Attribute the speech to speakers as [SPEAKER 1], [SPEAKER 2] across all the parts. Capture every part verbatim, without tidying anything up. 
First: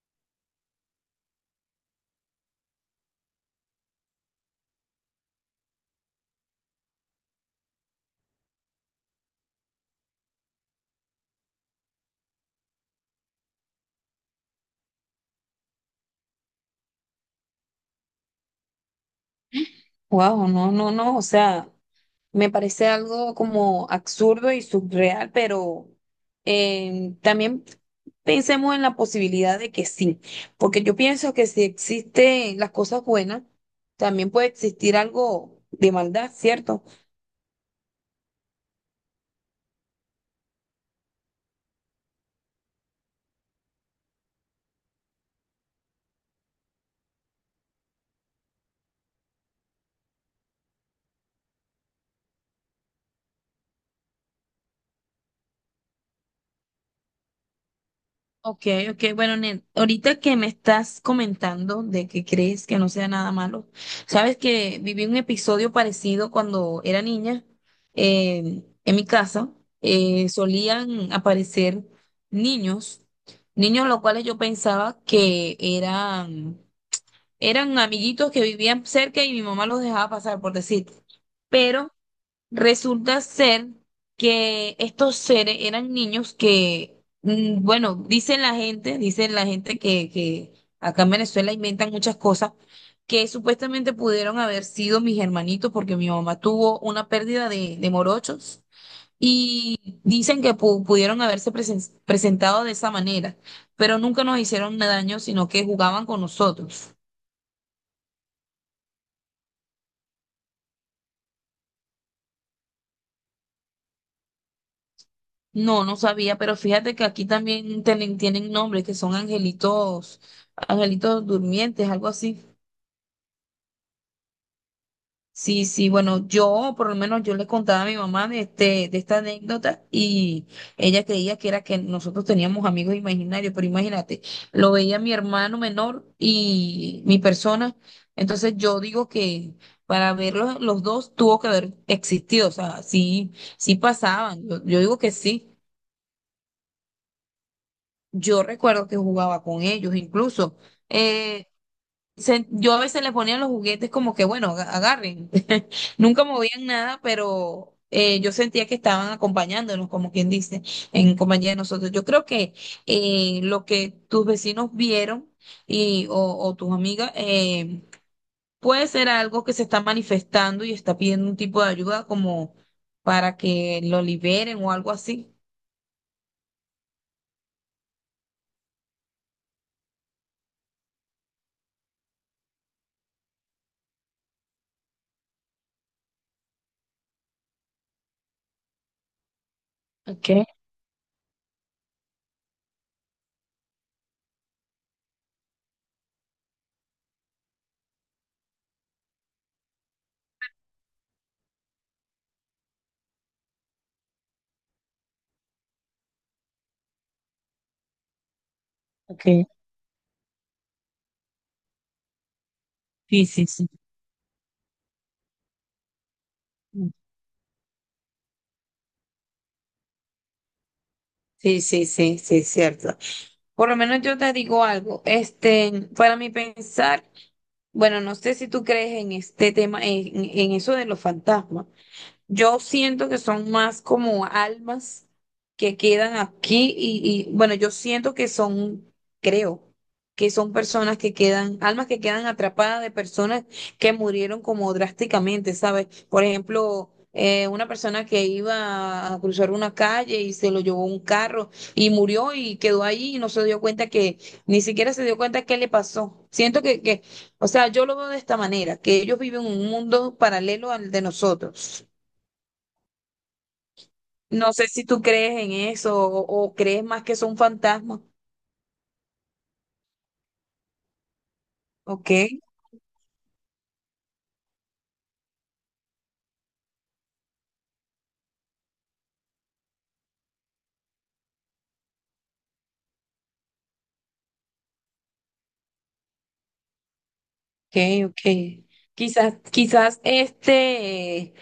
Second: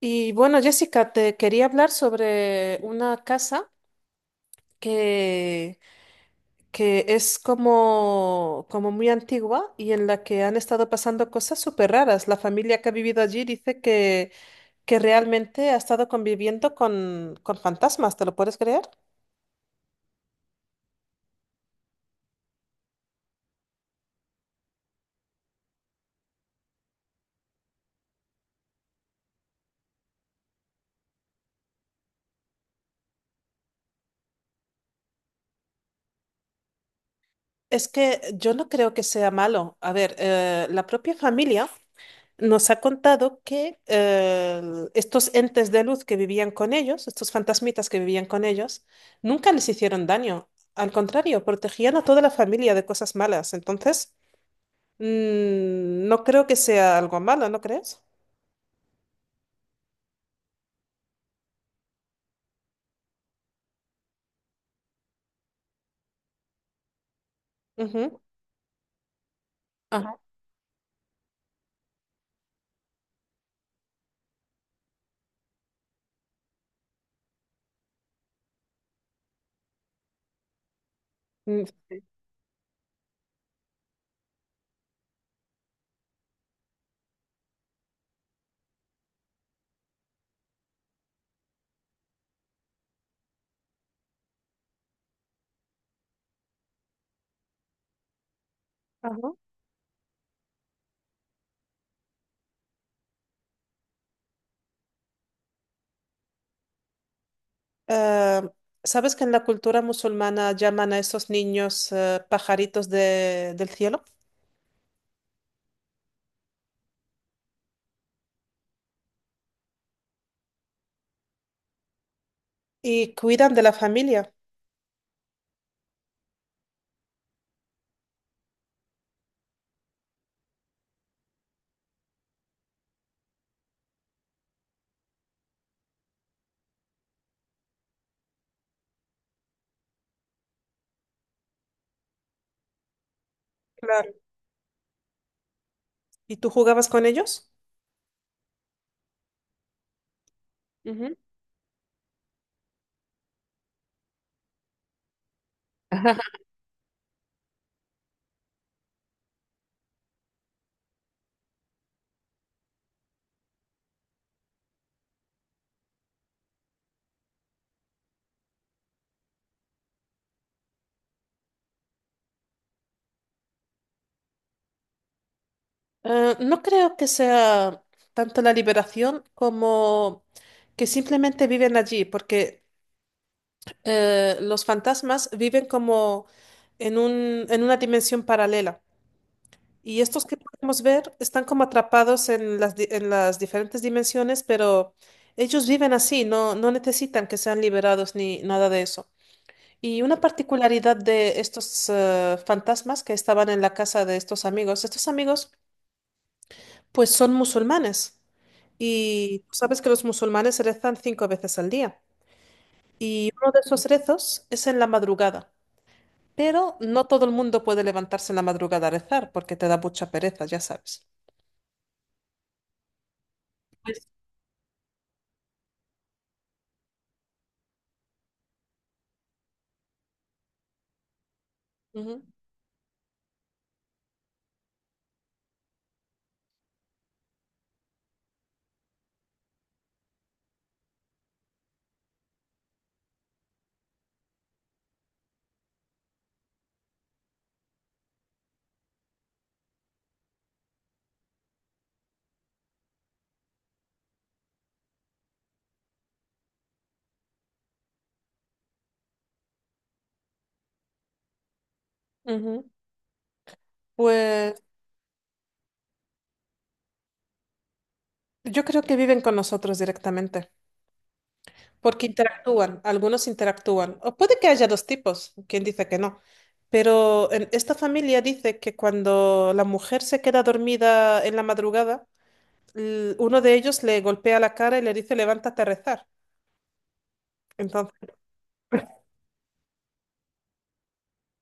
[SPEAKER 1] Y bueno, Jessica, te quería hablar sobre una casa que, que es como, como muy antigua y en la que han estado pasando cosas súper raras. La familia que ha vivido allí dice que, que realmente ha estado conviviendo con, con fantasmas, ¿te lo puedes creer?
[SPEAKER 2] Wow, no, no, no, o sea, me parece algo como absurdo y surreal, pero eh, también pensemos en la posibilidad de que sí, porque yo pienso que si existen las cosas buenas, también puede existir algo de maldad, ¿cierto?
[SPEAKER 1] Es que yo no creo que sea malo. A ver, eh, la propia familia nos ha contado que eh, estos entes de luz que vivían con ellos, estos fantasmitas que vivían con ellos, nunca les hicieron daño. Al contrario, protegían a toda la familia de cosas malas. Entonces, mm, no creo que sea algo malo, ¿no crees?
[SPEAKER 2] Ok, ok, bueno, Nen, ahorita que me estás comentando de que crees que no sea nada malo, sabes que viví un episodio parecido cuando era niña,
[SPEAKER 1] Ujú.
[SPEAKER 2] eh, en mi casa,
[SPEAKER 1] Ajá.
[SPEAKER 2] eh, solían aparecer niños, niños los cuales yo pensaba que eran, eran amiguitos que vivían cerca y mi mamá los dejaba pasar, por decir,
[SPEAKER 1] Mm,
[SPEAKER 2] pero
[SPEAKER 1] sí.
[SPEAKER 2] resulta ser que estos seres eran niños que, mm, bueno, dicen la gente, dicen la gente que, que acá en Venezuela inventan muchas cosas, que supuestamente pudieron haber sido mis hermanitos porque mi mamá tuvo una pérdida de, de morochos
[SPEAKER 1] Ajá.
[SPEAKER 2] y dicen que pu- pudieron haberse presen- presentado de esa manera, pero nunca nos hicieron daño, sino que jugaban con nosotros.
[SPEAKER 1] Eh, ¿sabes que en la cultura musulmana llaman a esos niños eh, pajaritos de- del cielo?
[SPEAKER 2] No, no sabía, pero fíjate que aquí también tienen, tienen nombres que son angelitos, angelitos durmientes, algo así.
[SPEAKER 1] Y cuidan de la familia.
[SPEAKER 2] Sí, sí, bueno, yo por lo menos yo le contaba a mi mamá de este, de esta anécdota y ella creía que era que nosotros teníamos amigos imaginarios, pero imagínate, lo veía mi hermano menor y mi persona, entonces yo digo que para verlos los dos tuvo que haber existido, o sea, sí, sí
[SPEAKER 1] Claro.
[SPEAKER 2] pasaban, yo yo digo que sí.
[SPEAKER 1] ¿Y tú jugabas con ellos?
[SPEAKER 2] Yo recuerdo que jugaba con ellos, incluso.
[SPEAKER 1] Ujú.
[SPEAKER 2] eh, se- yo a veces les ponía los juguetes como que, bueno, aga- agarren. Nunca movían nada, pero eh, yo sentía que estaban acompañándonos, como quien dice, en compañía de nosotros. Yo creo que eh, lo que tus vecinos vieron y, o, o tus amigas eh, puede ser algo que se está manifestando y está pidiendo un tipo de ayuda como para que lo liberen o algo así.
[SPEAKER 1] Eh, no creo que sea tanto la liberación como que simplemente viven allí, porque eh, los fantasmas viven como en un, en una dimensión paralela. Y estos que
[SPEAKER 2] Okay,
[SPEAKER 1] podemos ver están como atrapados en las, di- en las diferentes dimensiones, pero ellos viven así, no, no necesitan que sean liberados ni nada de eso. Y una particularidad de estos eh, fantasmas que estaban en la casa de estos amigos, estos amigos pues son musulmanes y
[SPEAKER 2] okay.
[SPEAKER 1] tú sabes que los musulmanes rezan cinco veces al día
[SPEAKER 2] Sí,
[SPEAKER 1] y
[SPEAKER 2] sí,
[SPEAKER 1] uno de
[SPEAKER 2] sí.
[SPEAKER 1] esos rezos es en la madrugada, pero no todo el mundo puede levantarse en la madrugada a rezar porque te da mucha pereza, ya sabes.
[SPEAKER 2] Sí, sí, sí, sí, cierto. Por lo menos
[SPEAKER 1] Pues,
[SPEAKER 2] yo te digo algo, este, para mi pensar, bueno, no sé si tú crees en este tema, en, en eso de los fantasmas.
[SPEAKER 1] ujú,
[SPEAKER 2] Yo siento que son más como almas que quedan aquí y, y, bueno, yo siento que son, creo, que son personas que quedan, almas que quedan atrapadas de personas que murieron como drásticamente, ¿sabes? Por ejemplo, eh, una persona que iba a cruzar una calle y se lo llevó un carro y murió y quedó ahí y no se dio cuenta que, ni siquiera se dio cuenta qué le pasó. Siento que, que, o sea, yo lo veo de esta manera, que ellos viven un mundo paralelo al de nosotros.
[SPEAKER 1] ujú.
[SPEAKER 2] No
[SPEAKER 1] Pues
[SPEAKER 2] sé si tú crees en eso o, o crees más que son fantasmas.
[SPEAKER 1] yo creo que viven con nosotros directamente. Porque
[SPEAKER 2] Ok,
[SPEAKER 1] interactúan, algunos interactúan. O puede que haya dos tipos, quien dice que no. Pero en esta familia dice que cuando la mujer se queda dormida en la madrugada, l- uno de ellos le golpea la cara y le dice, levántate a rezar.
[SPEAKER 2] ok,
[SPEAKER 1] Entonces,
[SPEAKER 2] ok. Quizás, quizás este,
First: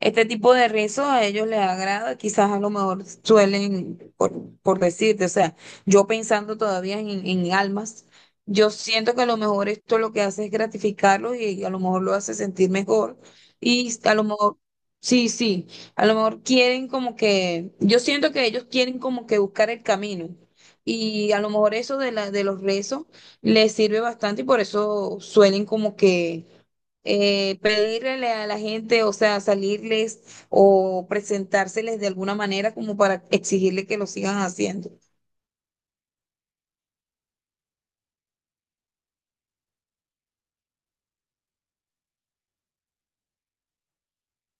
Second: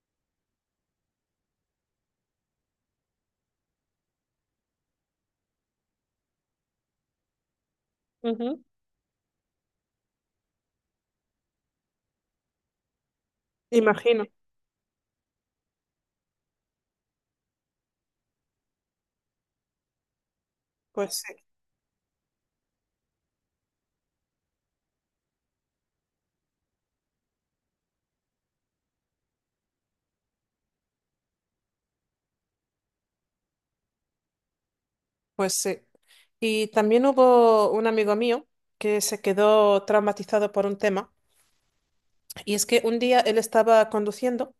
[SPEAKER 2] este tipo de rizo a ellos les agrada, quizás a lo mejor suelen, por, por decirte, o sea, yo pensando todavía en, en almas,
[SPEAKER 1] ujú,
[SPEAKER 2] yo siento que a lo mejor esto lo que hace es gratificarlos y a lo mejor lo hace sentir mejor y a lo
[SPEAKER 1] imagino,
[SPEAKER 2] mejor, sí, sí, a lo mejor quieren como que, yo siento que ellos quieren como que buscar el camino
[SPEAKER 1] pues
[SPEAKER 2] y
[SPEAKER 1] sí,
[SPEAKER 2] a lo mejor eso de la, de los rezos les sirve bastante y por eso suelen como que eh, pedirle a la gente, o sea, salirles o presentárseles de alguna manera como para exigirle que lo sigan haciendo.
[SPEAKER 1] pues sí. Y también hubo un amigo mío que se quedó traumatizado por un tema. Y es que un día él estaba conduciendo.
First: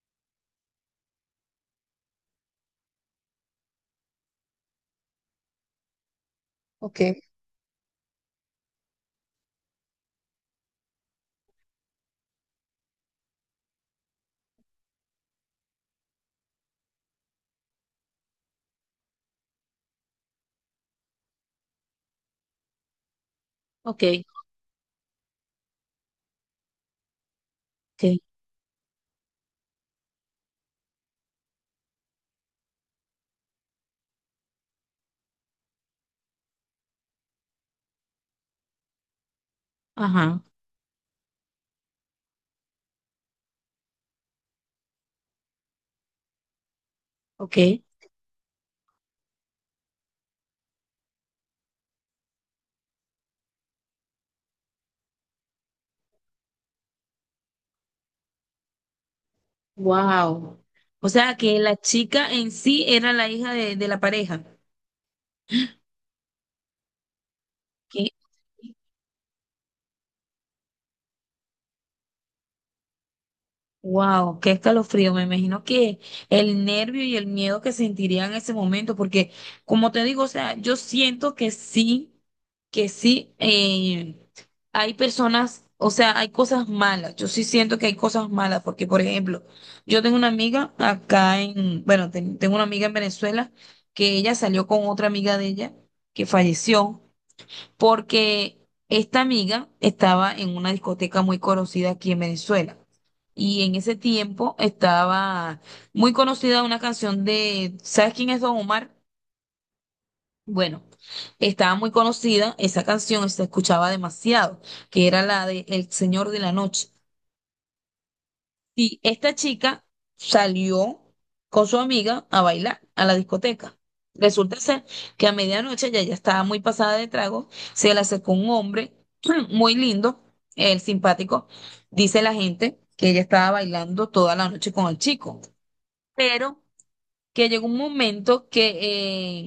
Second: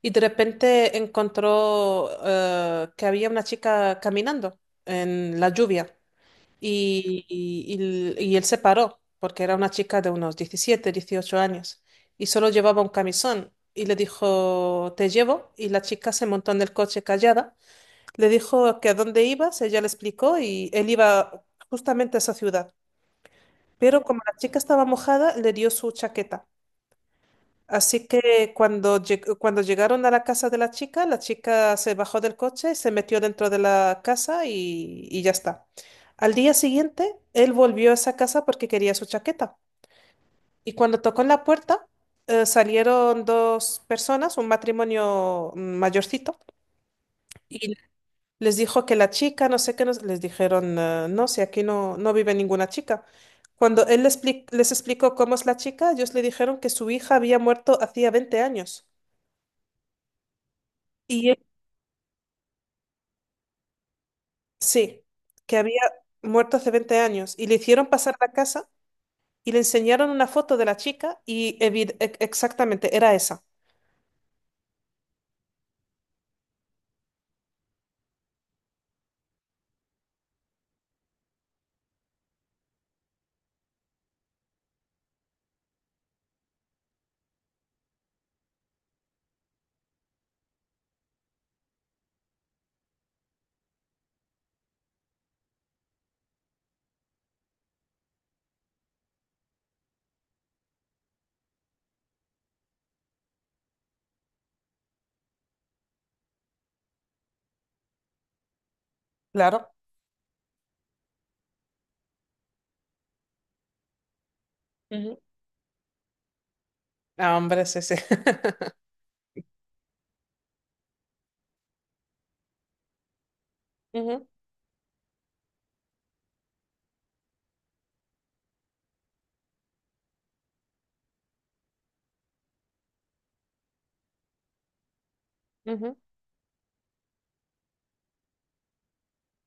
[SPEAKER 1] Y de repente encontró eh, que había una chica caminando en la lluvia
[SPEAKER 2] Ok,
[SPEAKER 1] y, y- y- y él se paró porque era una chica de unos diecisiete, dieciocho años y solo llevaba un camisón y le dijo, te llevo y la chica se montó en el coche callada, le dijo que a dónde ibas, ella le explicó y él iba justamente a esa ciudad. Pero
[SPEAKER 2] ok,
[SPEAKER 1] como la chica estaba mojada, le dio su chaqueta. Así
[SPEAKER 2] ok,
[SPEAKER 1] que cuando, lleg- cuando llegaron a la casa de la chica, la chica se bajó del coche, se metió dentro de la casa y, y ya está. Al día siguiente, él volvió a esa casa porque quería su chaqueta.
[SPEAKER 2] ajá,
[SPEAKER 1] Y cuando tocó en la puerta, eh, salieron dos personas, un matrimonio mm, mayorcito,
[SPEAKER 2] ok,
[SPEAKER 1] y les dijo que la chica, no sé qué, nos- les dijeron, eh, no, si aquí no, no vive ninguna chica. Cuando él les, expli- les explicó cómo es la chica, ellos le dijeron que su hija había muerto hacía veinte años.
[SPEAKER 2] wow. O
[SPEAKER 1] Y
[SPEAKER 2] sea, que la chica en sí era la hija de, de la pareja.
[SPEAKER 1] sí, que había muerto hace veinte años y le hicieron
[SPEAKER 2] ¿Qué?
[SPEAKER 1] pasar a la casa y le enseñaron una foto de la chica y evi- e- exactamente era esa.
[SPEAKER 2] Wow, qué escalofrío. Me imagino que el nervio y el miedo que sentiría en ese momento, porque como te digo, o sea, yo siento que sí, que sí, eh, hay personas, o sea, hay cosas malas. Yo sí siento que hay cosas malas, porque por ejemplo, yo tengo una amiga acá en, bueno, ten- tengo una amiga en Venezuela que ella salió con otra amiga de ella que falleció porque esta amiga estaba en una discoteca muy conocida aquí en Venezuela. Y en ese tiempo estaba muy conocida una canción de, ¿sabes quién es Don Omar?
[SPEAKER 1] Claro.
[SPEAKER 2] Bueno, estaba muy conocida esa canción, se escuchaba demasiado, que
[SPEAKER 1] Ujú.
[SPEAKER 2] era la de El Señor de la Noche.
[SPEAKER 1] Ah, hombre, sí, sí.
[SPEAKER 2] Y esta chica salió con su amiga a bailar a la discoteca.
[SPEAKER 1] Ujú,
[SPEAKER 2] Resulta ser que a medianoche ya ya estaba muy pasada de trago, se le acercó un hombre muy lindo, el simpático. Dice la gente que ella estaba bailando toda la noche con el chico,
[SPEAKER 1] ujú.
[SPEAKER 2] pero que llegó un momento que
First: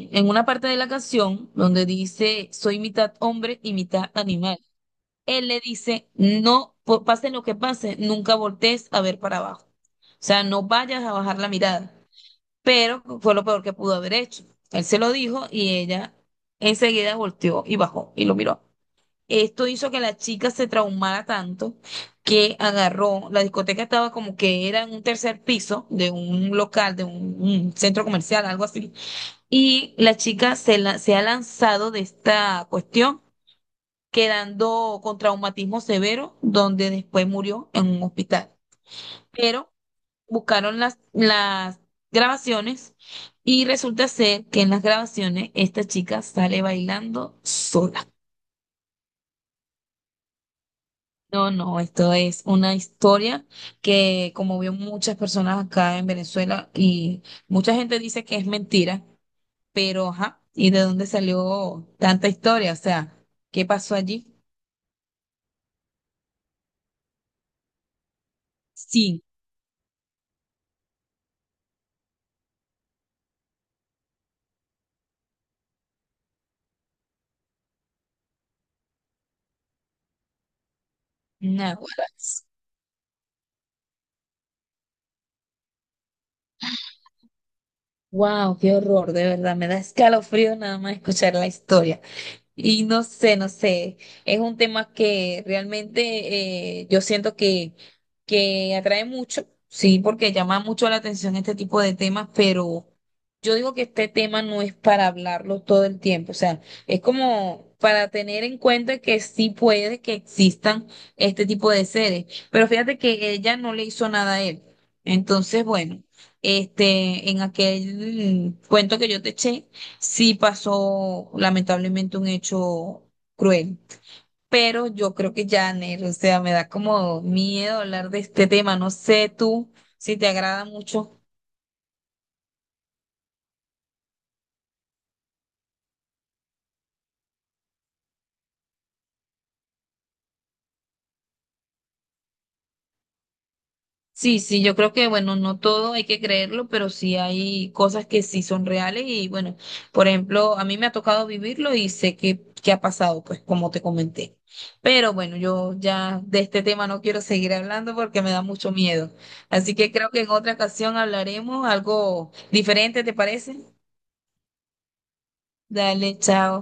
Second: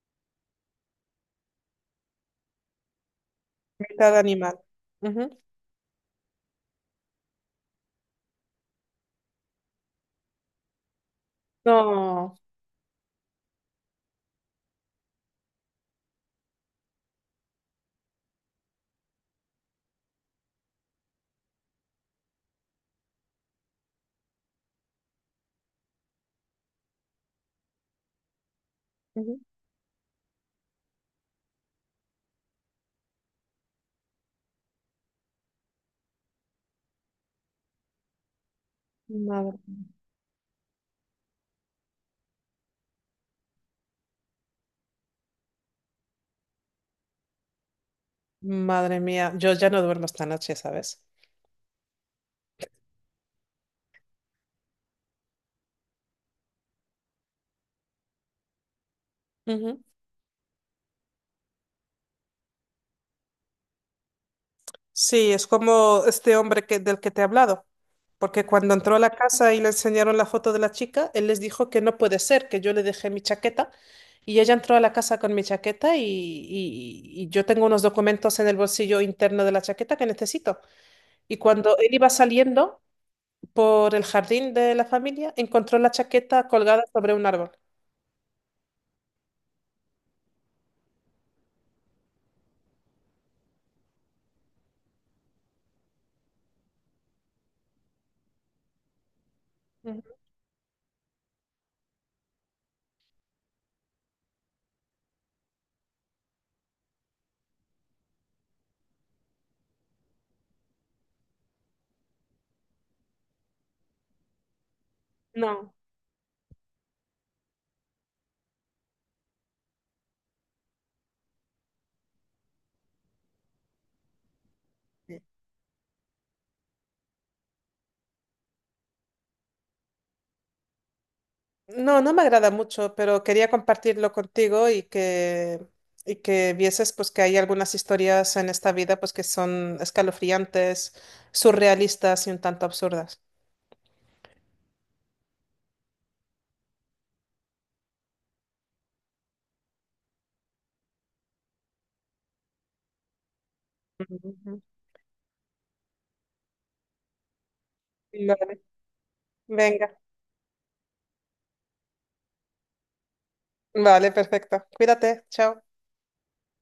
[SPEAKER 2] eh, en una parte de la canción donde dice soy mitad hombre y mitad
[SPEAKER 1] Mitad
[SPEAKER 2] animal.
[SPEAKER 1] animal. Ujú.
[SPEAKER 2] Él le dice, no, po- pase lo que pase, nunca voltees a ver para abajo. O sea, no vayas a bajar la mirada.
[SPEAKER 1] No.
[SPEAKER 2] Pero fue lo peor que pudo haber hecho. Él se lo dijo y ella enseguida volteó y bajó y lo miró. Esto hizo que la chica se traumara tanto que agarró, la discoteca estaba como que era en un tercer piso de un local, de un, un centro comercial, algo así.
[SPEAKER 1] Ujú.
[SPEAKER 2] Y la chica se, la- se ha lanzado de esta cuestión quedando con traumatismo severo, donde después murió en un hospital.
[SPEAKER 1] Madre.
[SPEAKER 2] Pero buscaron las, las grabaciones y resulta ser que en las grabaciones esta chica sale bailando sola.
[SPEAKER 1] Madre mía, yo ya no duermo esta noche, ¿sabes?
[SPEAKER 2] No, no, esto es una historia que como vio muchas personas acá en Venezuela y mucha gente dice que es mentira,
[SPEAKER 1] Ujú.
[SPEAKER 2] pero ajá, ¿y de dónde salió tanta historia? O sea, ¿qué pasó allí?
[SPEAKER 1] Sí, es como este hombre que, del que te he hablado. Porque cuando entró a la
[SPEAKER 2] Sí,
[SPEAKER 1] casa y le enseñaron la foto de la chica, él les dijo que no puede ser, que yo le dejé mi chaqueta. Y ella entró a la casa con mi chaqueta y, y- y yo tengo unos documentos en el bolsillo interno de la chaqueta que necesito. Y cuando
[SPEAKER 2] nada.
[SPEAKER 1] él iba saliendo por el jardín de la familia, encontró la chaqueta colgada sobre un árbol.
[SPEAKER 2] Wow, qué horror, de verdad, me da escalofrío nada más escuchar la historia. Y no sé, no sé, es un tema que realmente eh, yo siento que, que atrae mucho, sí,
[SPEAKER 1] Ujú.
[SPEAKER 2] porque llama mucho la atención este tipo de temas, pero yo digo que este tema no es para hablarlo todo el tiempo, o sea, es como para tener en cuenta que sí puede que existan este tipo de seres, pero fíjate que ella no le hizo nada a él. Entonces,
[SPEAKER 1] No.
[SPEAKER 2] bueno, este, en aquel cuento que yo te eché sí pasó lamentablemente un hecho cruel. Pero yo creo que ya, Ner, o sea, me da como miedo hablar de este tema. No sé tú si te agrada mucho.
[SPEAKER 1] No, no me agrada mucho, pero quería compartirlo contigo y que, y que vieses pues que hay algunas historias en esta vida pues que son escalofriantes, surrealistas y un tanto absurdas.
[SPEAKER 2] Sí, sí, yo creo que, bueno, no todo hay que creerlo, pero sí hay cosas que sí son reales y, bueno, por ejemplo, a mí me ha tocado vivirlo y sé que, que ha pasado, pues, como te comenté.
[SPEAKER 1] Ujú.
[SPEAKER 2] Pero bueno, yo ya de este tema no quiero seguir hablando porque me da
[SPEAKER 1] Vale.
[SPEAKER 2] mucho miedo. Así que
[SPEAKER 1] Venga.
[SPEAKER 2] creo que en otra ocasión hablaremos algo diferente, ¿te parece?
[SPEAKER 1] Vale, perfecto. Cuídate, chao.
[SPEAKER 2] Dale, chao.